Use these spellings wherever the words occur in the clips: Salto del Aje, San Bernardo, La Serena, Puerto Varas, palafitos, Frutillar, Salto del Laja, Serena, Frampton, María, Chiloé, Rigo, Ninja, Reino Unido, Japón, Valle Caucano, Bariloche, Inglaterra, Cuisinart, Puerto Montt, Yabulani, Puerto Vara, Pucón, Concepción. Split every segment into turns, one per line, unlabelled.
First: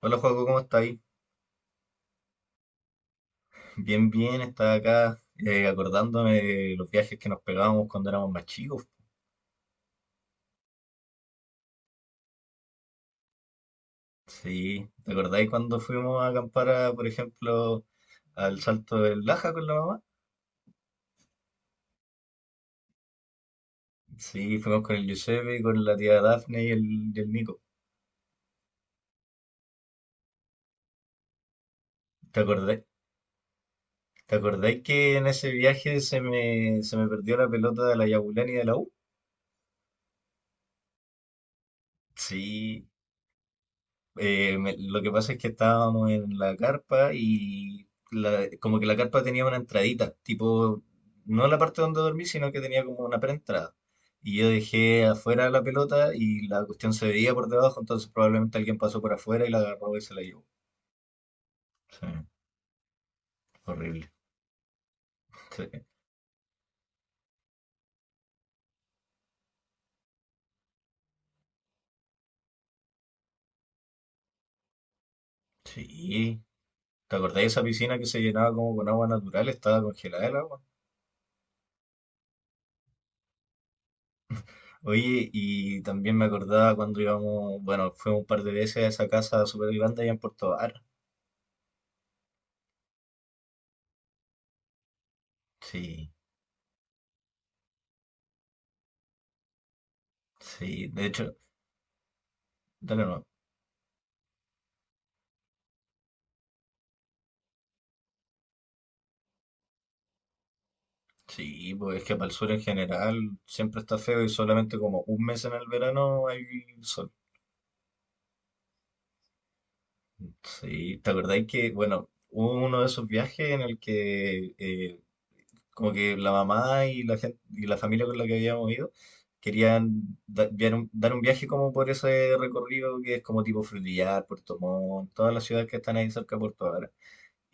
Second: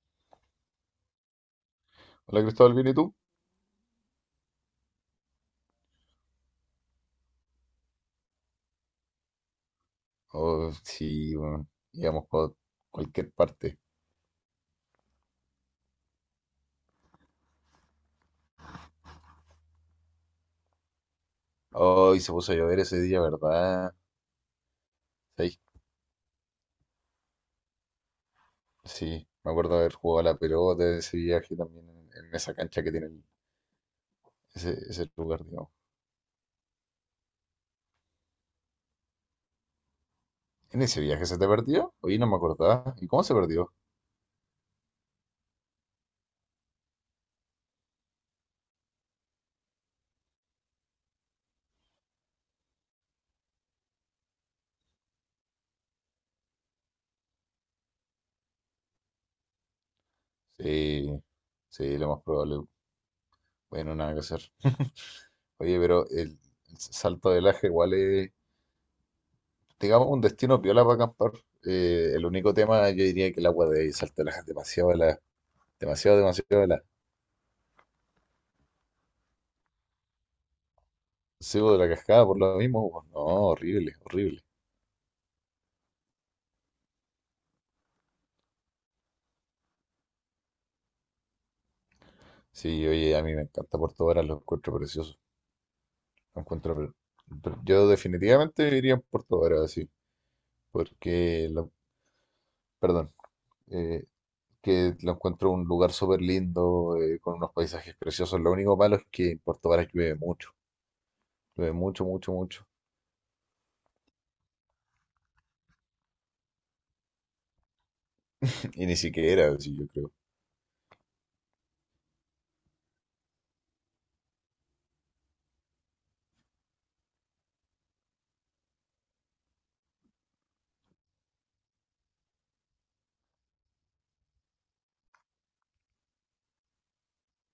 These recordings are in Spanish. Hola Joaco, ¿cómo estáis?
Hola Cristóbal, ¿bien y tú?
Bien, bien, estaba acá acordándome de los viajes que nos pegábamos cuando éramos más chicos.
Oh, sí, bueno, íbamos por cualquier parte.
Sí, ¿te acordáis cuando fuimos a acampar, a, por ejemplo, al Salto del Laja con la mamá?
Hoy se puso a llover ese día, ¿verdad?
Sí, fuimos con el
Sí,
Giuseppe, con la tía Dafne y el Nico.
sí, me acuerdo de haber jugado a la pelota de ese viaje también en
¿Te
esa cancha
acordáis?
que tiene el-
¿Te
ese,
acordáis
ese
que en
lugar,
ese
digamos.
viaje se me perdió la pelota de la Yabulani de la U?
¿En ese viaje se te perdió? Oye, no me
Sí.
acordaba. ¿Y cómo se perdió?
Lo que pasa es que estábamos en la carpa y como que la carpa tenía una entradita, tipo, no la parte donde dormí, sino que tenía como una preentrada. Y yo dejé afuera la pelota y la cuestión se veía por debajo, entonces probablemente alguien pasó por afuera y la agarró y se la llevó.
Sí, sí,
Sí,
lo más probable. Bueno,
horrible.
nada que hacer. Oye,
Sí.
pero el Salto del Aje igual es, digamos, un destino piola para acampar. El único tema, yo diría que el agua de Salto del Aje es demasiado helada. Demasiado,
Sí.
demasiado
¿Te acordás de esa piscina que se llenaba como con agua natural? Estaba congelada el agua.
sí, pues, de la cascada por lo mismo. Pues, no, horrible, horrible.
Oye, y también me acordaba cuando íbamos, bueno, fuimos un par de veces a esa casa súper grande allá en Puerto Vara.
Sí, oye, a mí me encanta Puerto Varas, lo encuentro precioso.
Sí.
Lo encuentro pre- pre- Yo definitivamente viviría en Puerto Varas, sí,
Sí, de hecho,
porque, lo-
dale
perdón,
no.
eh, que lo encuentro un lugar súper lindo, con unos paisajes preciosos. Lo único malo es que en Puerto Varas llueve
Sí, pues es
mucho,
que para el
mucho,
sur en
mucho.
general siempre está feo y solamente como un mes en el verano hay sol.
Y ni siquiera, sí, yo creo.
Sí, ¿te acordáis que, bueno, hubo uno de esos viajes en el que como que la mamá y la gente, y la familia con la que habíamos ido querían dar un viaje como por ese recorrido que es como tipo Frutillar, Puerto Montt, todas las ciudades que están ahí cerca de Puerto Varas.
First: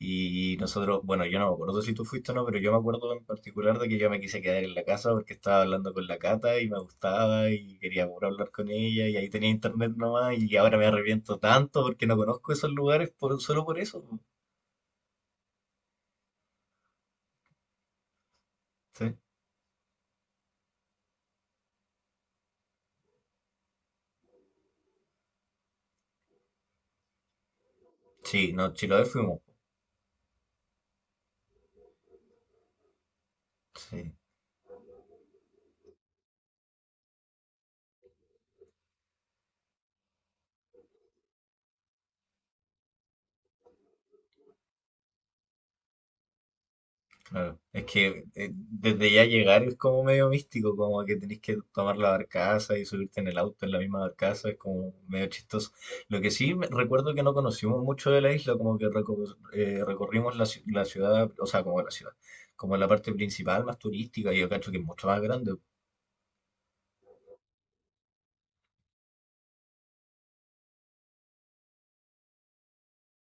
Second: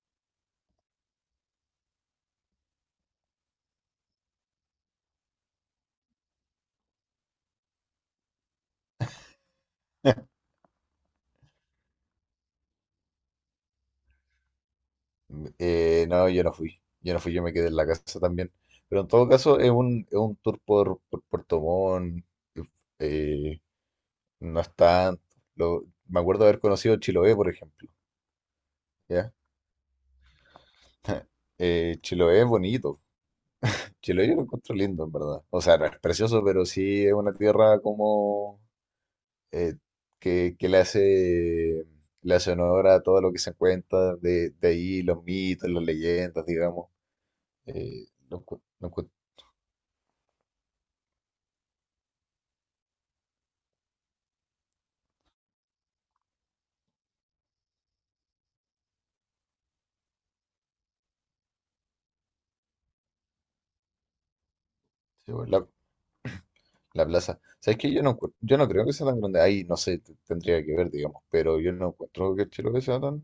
Y nosotros, bueno, yo no me acuerdo si tú fuiste o no, pero yo me acuerdo en particular de que yo me quise quedar en la casa porque estaba hablando con la Cata y me gustaba y quería puro hablar con ella y ahí tenía internet nomás y ahora me arrepiento tanto porque no conozco esos lugares por, solo por eso.
No, yo no fui. Yo no fui, yo me quedé en la casa también. Pero en
Sí,
todo caso, es un tour por Puerto Montt. eh, eh, no es tanto. Lo- me acuerdo de haber conocido Chiloé, por ejemplo.
sí, no, Chiloé
¿Ya?
fuimos.
Chiloé es bonito.
Sí.
Chiloé yo lo encuentro lindo, en verdad. O sea, no es precioso, pero sí es una tierra como eh, que le hace honor a todo lo que se cuenta de ahí, los mitos, las leyendas, digamos.
Claro, es que
Lo, encu- lo
desde ya llegar es como medio místico, como que tenés que tomar la barcaza y subirte en el auto en la misma barcaza, es como medio chistoso. Lo que sí recuerdo que no conocimos mucho de la isla, como que recorrimos la, la ciudad, o sea, como la ciudad, como la parte principal más turística, y yo cacho que es mucho más grande,
encuentro- La plaza. ¿Sabes qué? Yo no, encuent- yo no creo que sea tan grande. Ahí, no sé, t- tendría que ver, digamos, pero yo no encuentro que Chiloé sea tan...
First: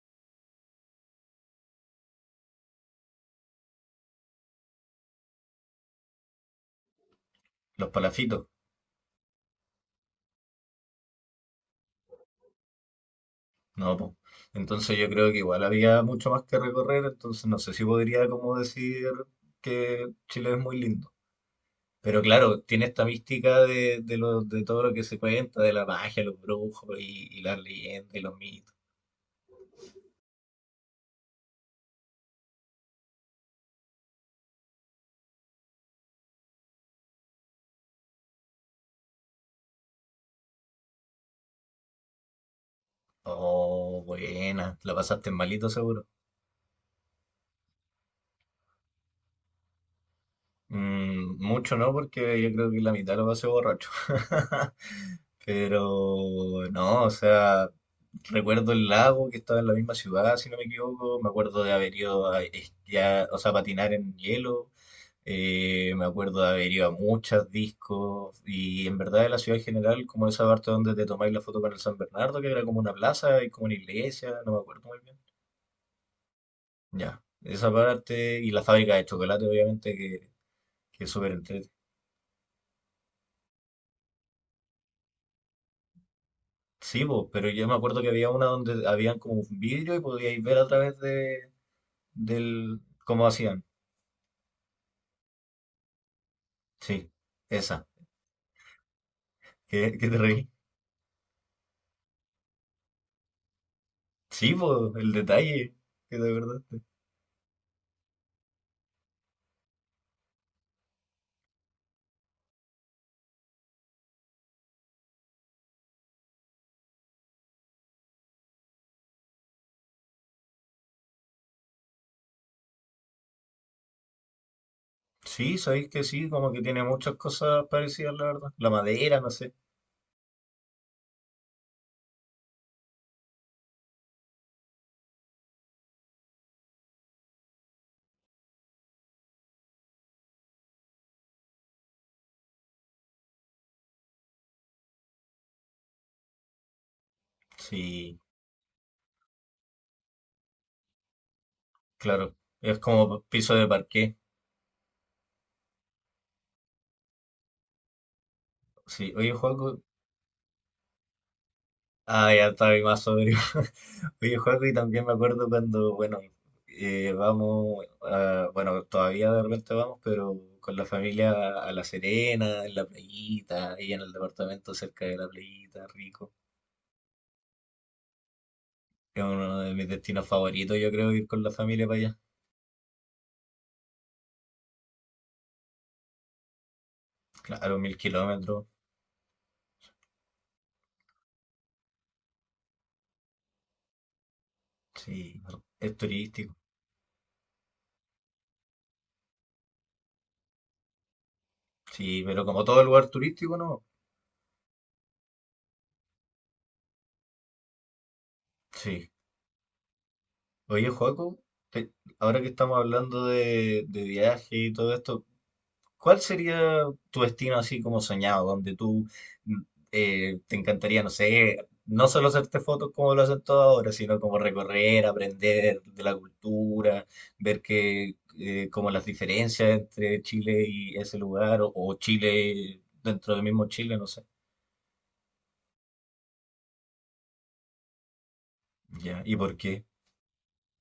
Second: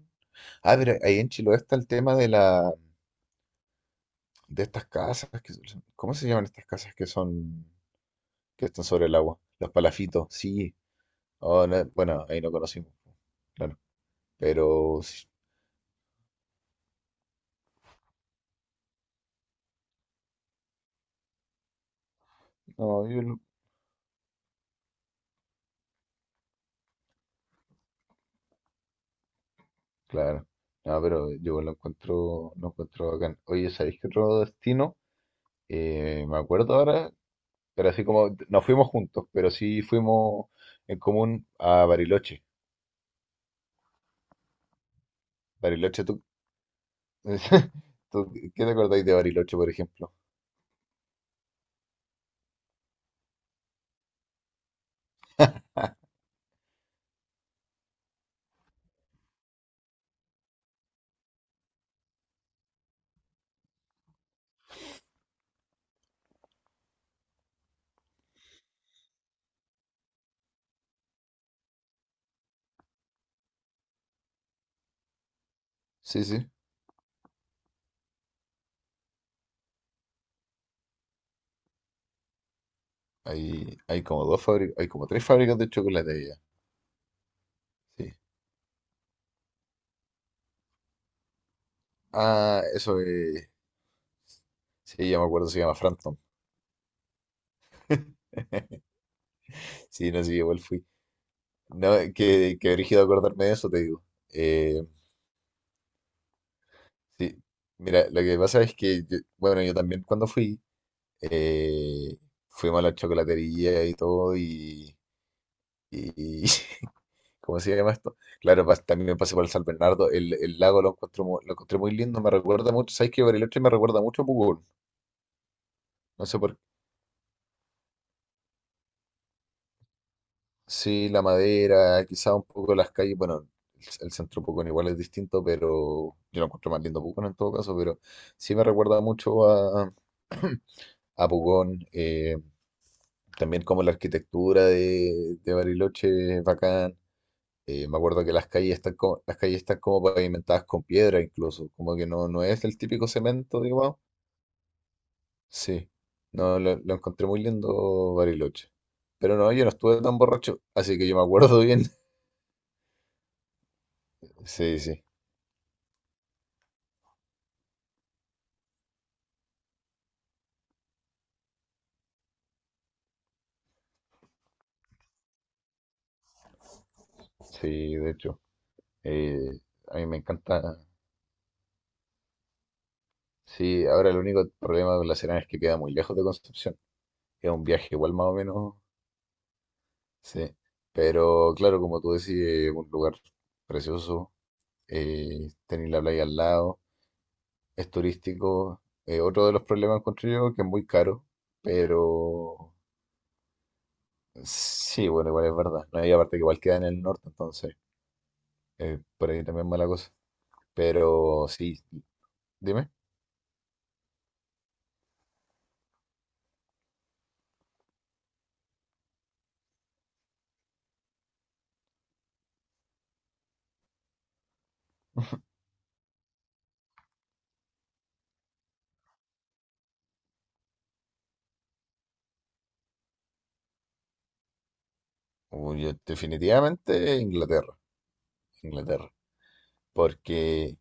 Ah, pero ahí en Chiloé está el tema de la... de estas casas que son- ¿Cómo se llaman estas casas que son...
los palafitos,
que están sobre el agua? Los palafitos, sí. Oh, no, bueno, ahí no conocimos, claro.
¿no? po. Entonces
Pero...
yo
sí,
creo que igual había mucho más que recorrer, entonces no sé si podría como decir que Chile es muy lindo. Pero claro, tiene esta
no, yo lo-
mística de, de todo lo que se cuenta, de la magia, los brujos y las leyendas y los mitos.
Claro. No, pero yo lo encuentro bacán. Oye, ¿sabéis qué otro destino? Me acuerdo ahora Pero así como no fuimos juntos, pero sí fuimos en común a Bariloche.
Oh, buena, la pasaste malito
Bariloche,
seguro.
tú, tú- ¿qué te acordáis de Bariloche, por ejemplo?
Mm, mucho no, porque yo creo que la mitad lo pasé borracho. Pero no, o sea, recuerdo el lago que estaba en la misma ciudad, si no me equivoco. Me acuerdo de haber ido a esquiar, o sea, a patinar en hielo. Me acuerdo de haber ido a muchos discos y en verdad de la ciudad en general, como esa parte donde te tomáis la foto con el San Bernardo, que era como una plaza y como una iglesia, no me acuerdo muy bien.
Sí, sí.
Ya, esa parte y la fábrica de chocolate, obviamente, que es súper entrete.
Hay como dos fábricas, hay como tres fábricas de chocolate allá.
Sí, po, pero yo me acuerdo que
Sí.
había una donde habían como un vidrio y podíais ver a través de,
Ah,
del
eso
cómo
es.
hacían.
Sí, ya me acuerdo, se llama Frampton.
Sí, esa, que
Sí,
te
no, sí,
reí.
igual fui. No, que brígido acordarme de eso, te digo.
Sí,
Eh,
po, el detalle, que de verdad.
sí, mira, lo que pasa es que, yo- bueno, yo también cuando fui, eh, fuimos a la chocolatería y todo, y, ¿cómo se llama esto? Claro, pas- también me pasé por el San Bernardo. El lago lo encuentro, mu- lo encontré muy lindo. Me recuerda mucho, ¿sabes qué? Bariloche me recuerda mucho a Pucón.
Sí, sabéis que
No
sí,
sé
como
por
que
qué.
tiene muchas cosas parecidas, la verdad. La madera, no sé.
Sí, la madera, quizá un poco las calles. Bueno, el centro de Pucón igual es distinto, pero yo lo encuentro más lindo Pucón en todo caso. Pero sí me recuerda mucho a Pucón. También como la arquitectura de Bariloche es bacán. Me
Sí,
acuerdo que las calles están como, las calles están como pavimentadas con piedra incluso, como que no,
claro.
no es el
Es
típico
como piso
cemento,
de
digamos.
parqué.
Sí, no, lo encontré muy lindo Bariloche.
Sí, oye,
Pero no, yo no
juego.
estuve tan borracho, así que yo me acuerdo bien.
Ah, ya estaba ahí más sobrio. Oye, juego, y
Sí, sí,
también me acuerdo cuando, bueno, vamos, bueno, todavía de repente vamos, pero con la familia a La Serena, en la playita, ahí en el departamento cerca de la playita, rico.
sí, de hecho.
Es
eh,
uno de mis
a mí me
destinos
encanta.
favoritos, yo creo, ir con la familia para allá.
Sí, ahora el único problema con la Serena es que queda muy lejos de Concepción. Es un
Claro,
viaje
mil
igual más o
kilómetros.
menos, sí. Pero claro, como tú decís, es un lugar precioso.
Sí,
Tenéis
es
la playa al
turístico.
lado. Es turístico. Otro de los problemas encuentro yo que es muy caro,
Sí, pero como
pero
todo lugar turístico, ¿no?
sí, bueno, igual es verdad. No hay aparte que igual queda en el norte, entonces
Sí.
por ahí también mala cosa.
Oye, Joaco,
Pero sí,
te- ahora que estamos
dime.
hablando de viaje y todo esto, ¿cuál sería tu destino así como soñado, donde tú mm, te encantaría, no sé, no solo hacerte fotos como lo hacen todos ahora, sino como recorrer, aprender de la cultura, ver que como las diferencias entre Chile y ese lugar, o Chile dentro del mismo Chile, no sé.
Uy, yo definitivamente Inglaterra, Inglaterra,
Ya, ¿y por qué?
porque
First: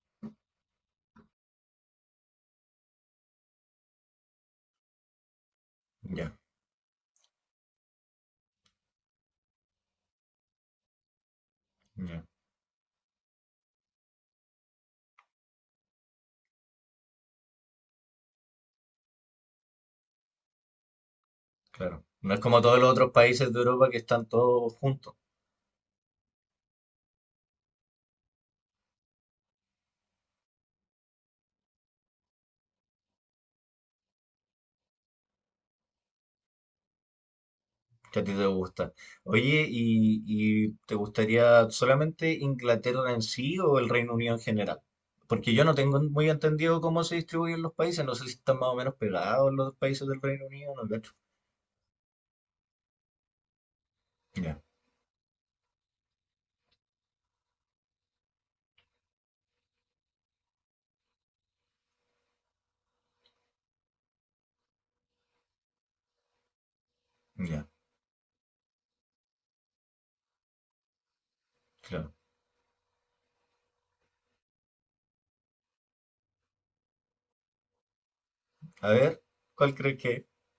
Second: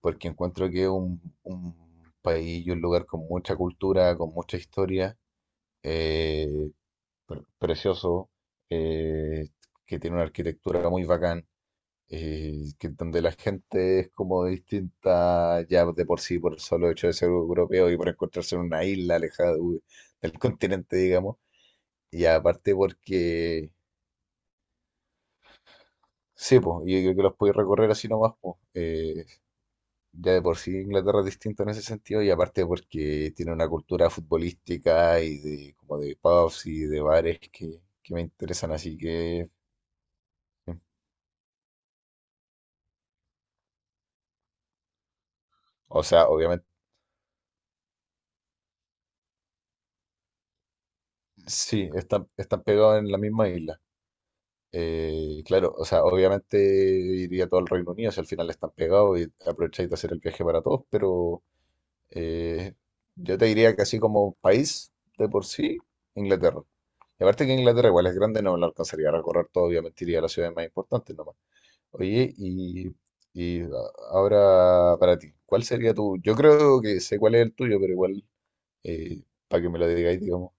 porque encuentro que es un país y un lugar con mucha cultura, con mucha historia,
Ya,
eh, precioso, eh, que tiene una arquitectura muy bacán
ya.
que donde la gente es como distinta ya de por sí, por el solo hecho de ser europeo y por encontrarse en una isla alejada de- del continente, digamos.
Claro.
Y
No es como
aparte
todos los otros países de
porque,
Europa que están todos juntos,
sí, pues, yo creo que los podéis recorrer así nomás, pues. Ya de por sí Inglaterra es distinto en ese sentido y aparte porque tiene una cultura futbolística y de como de pubs y de bares que
que
me
a ti te
interesan,
gusta.
así que,
Oye, y te gustaría solamente Inglaterra en sí o el Reino Unido en general? Porque yo no tengo
o sea,
muy
obviamente,
entendido cómo se distribuyen los países, no sé si están más o menos pegados los países del Reino Unido, no cacho.
sí, están, están pegados en la misma isla.
Ya,
Claro, o sea, obviamente iría todo al Reino Unido, si al final están pegados y aprovecháis de hacer el viaje para todos, pero eh, yo te diría que así como país de por sí, Inglaterra. Y aparte que
ya,
Inglaterra igual es grande, no lo alcanzaría a recorrer todo, obviamente iría a las ciudades más importantes nomás.
claro.
Oye, y a- ahora para ti, ¿cuál sería tu? Yo creo que sé cuál es el tuyo, pero igual,
A ver,
eh, para que
¿cuál
me lo
crees
digáis,
que?
digamos,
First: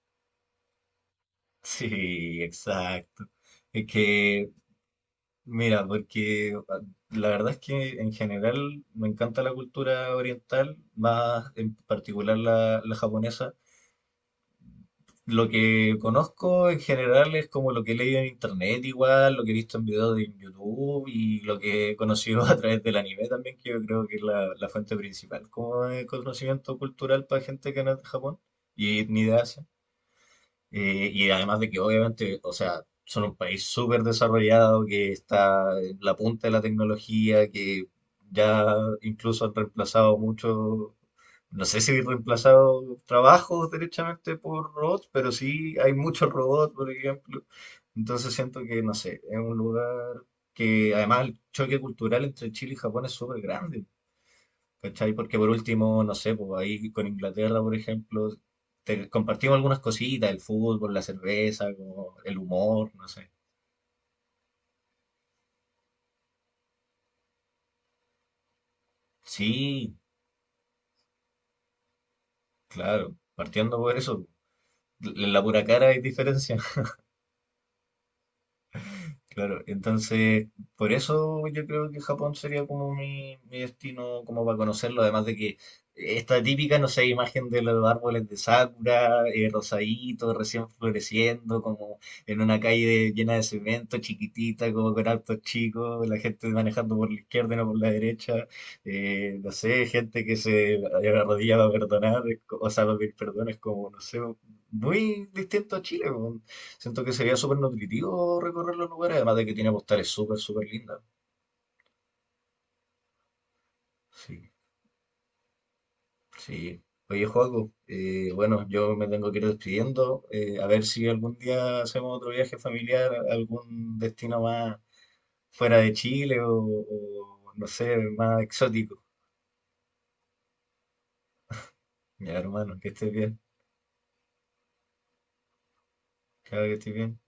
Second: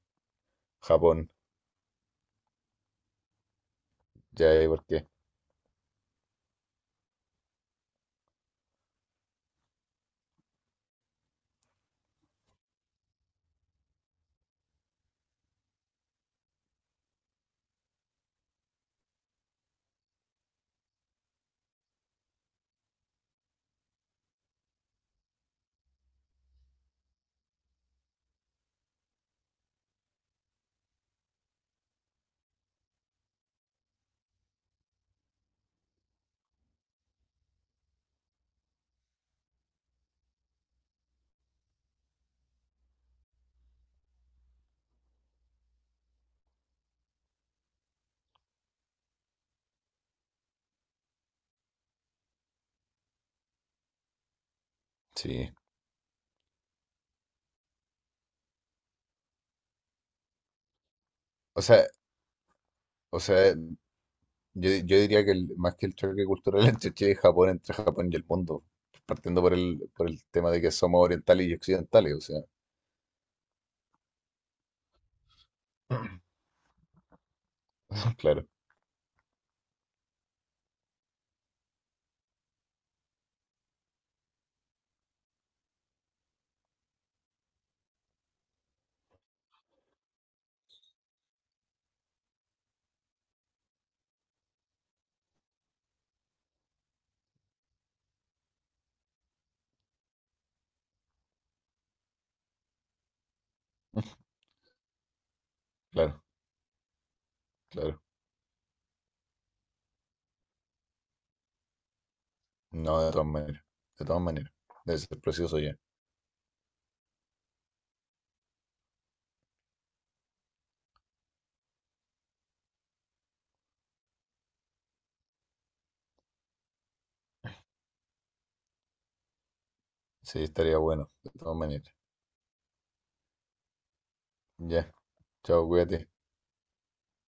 Japón,
Sí, exacto. Es que
ya, ¿por qué?
mira, porque ah, la verdad es que en general me encanta la cultura oriental, más en particular la, la japonesa. Lo que conozco en general es como lo que he leído en internet igual, lo que he visto en videos de YouTube y lo que he conocido a través del anime también, que yo creo que es la, la fuente principal como de conocimiento cultural para gente que no es de Japón y ni de Asia. Y además de que obviamente, o sea, son un país súper desarrollado, que está en la punta de la tecnología, que ya incluso han reemplazado mucho, no sé si han reemplazado trabajos derechamente por robots, pero sí hay muchos robots, por ejemplo. Entonces siento que, no sé, es un lugar que además el choque cultural entre Chile y Japón es súper grande. ¿Cachai? Porque por
Sí.
último, no sé, pues ahí con Inglaterra, por ejemplo, te compartimos algunas cositas, el fútbol, la
O
cerveza,
sea,
como el humor, no
o
sé.
sea, yo diría que el- más que el choque cultural entre Chile y Japón, entre Japón y el mundo, partiendo
Sí,
por el tema de que somos orientales y occidentales, o sea,
claro, partiendo por eso, en la pura cara hay diferencia.
claro,
Claro, entonces por eso yo creo que Japón sería como mi destino como para conocerlo, además de que esta típica, no sé, imagen de los árboles de sakura, rosadito, recién floreciendo, como en una calle llena de cemento, chiquitita, como con autos chicos, la gente manejando por la izquierda y no por la derecha, no sé, gente que se arrodilla para perdonar, o sea, para pedir perdón, es como, no sé, muy distinto a Chile.
claro,
Siento que sería súper
claro.
nutritivo recorrer los lugares, además de que tiene postales súper, súper lindas.
No, de todas maneras, de todas
Sí,
maneras. Debe ser precioso ya.
sí. Oye, Joaco, bueno, yo me tengo que ir despidiendo. A ver si algún día hacemos otro viaje familiar, a algún destino más fuera de Chile o, no sé, más exótico.
Sí, estaría bueno, de todas maneras.
Ya, hermano, que estés bien.
Ya, chao, cuídate.
Claro que estés bien.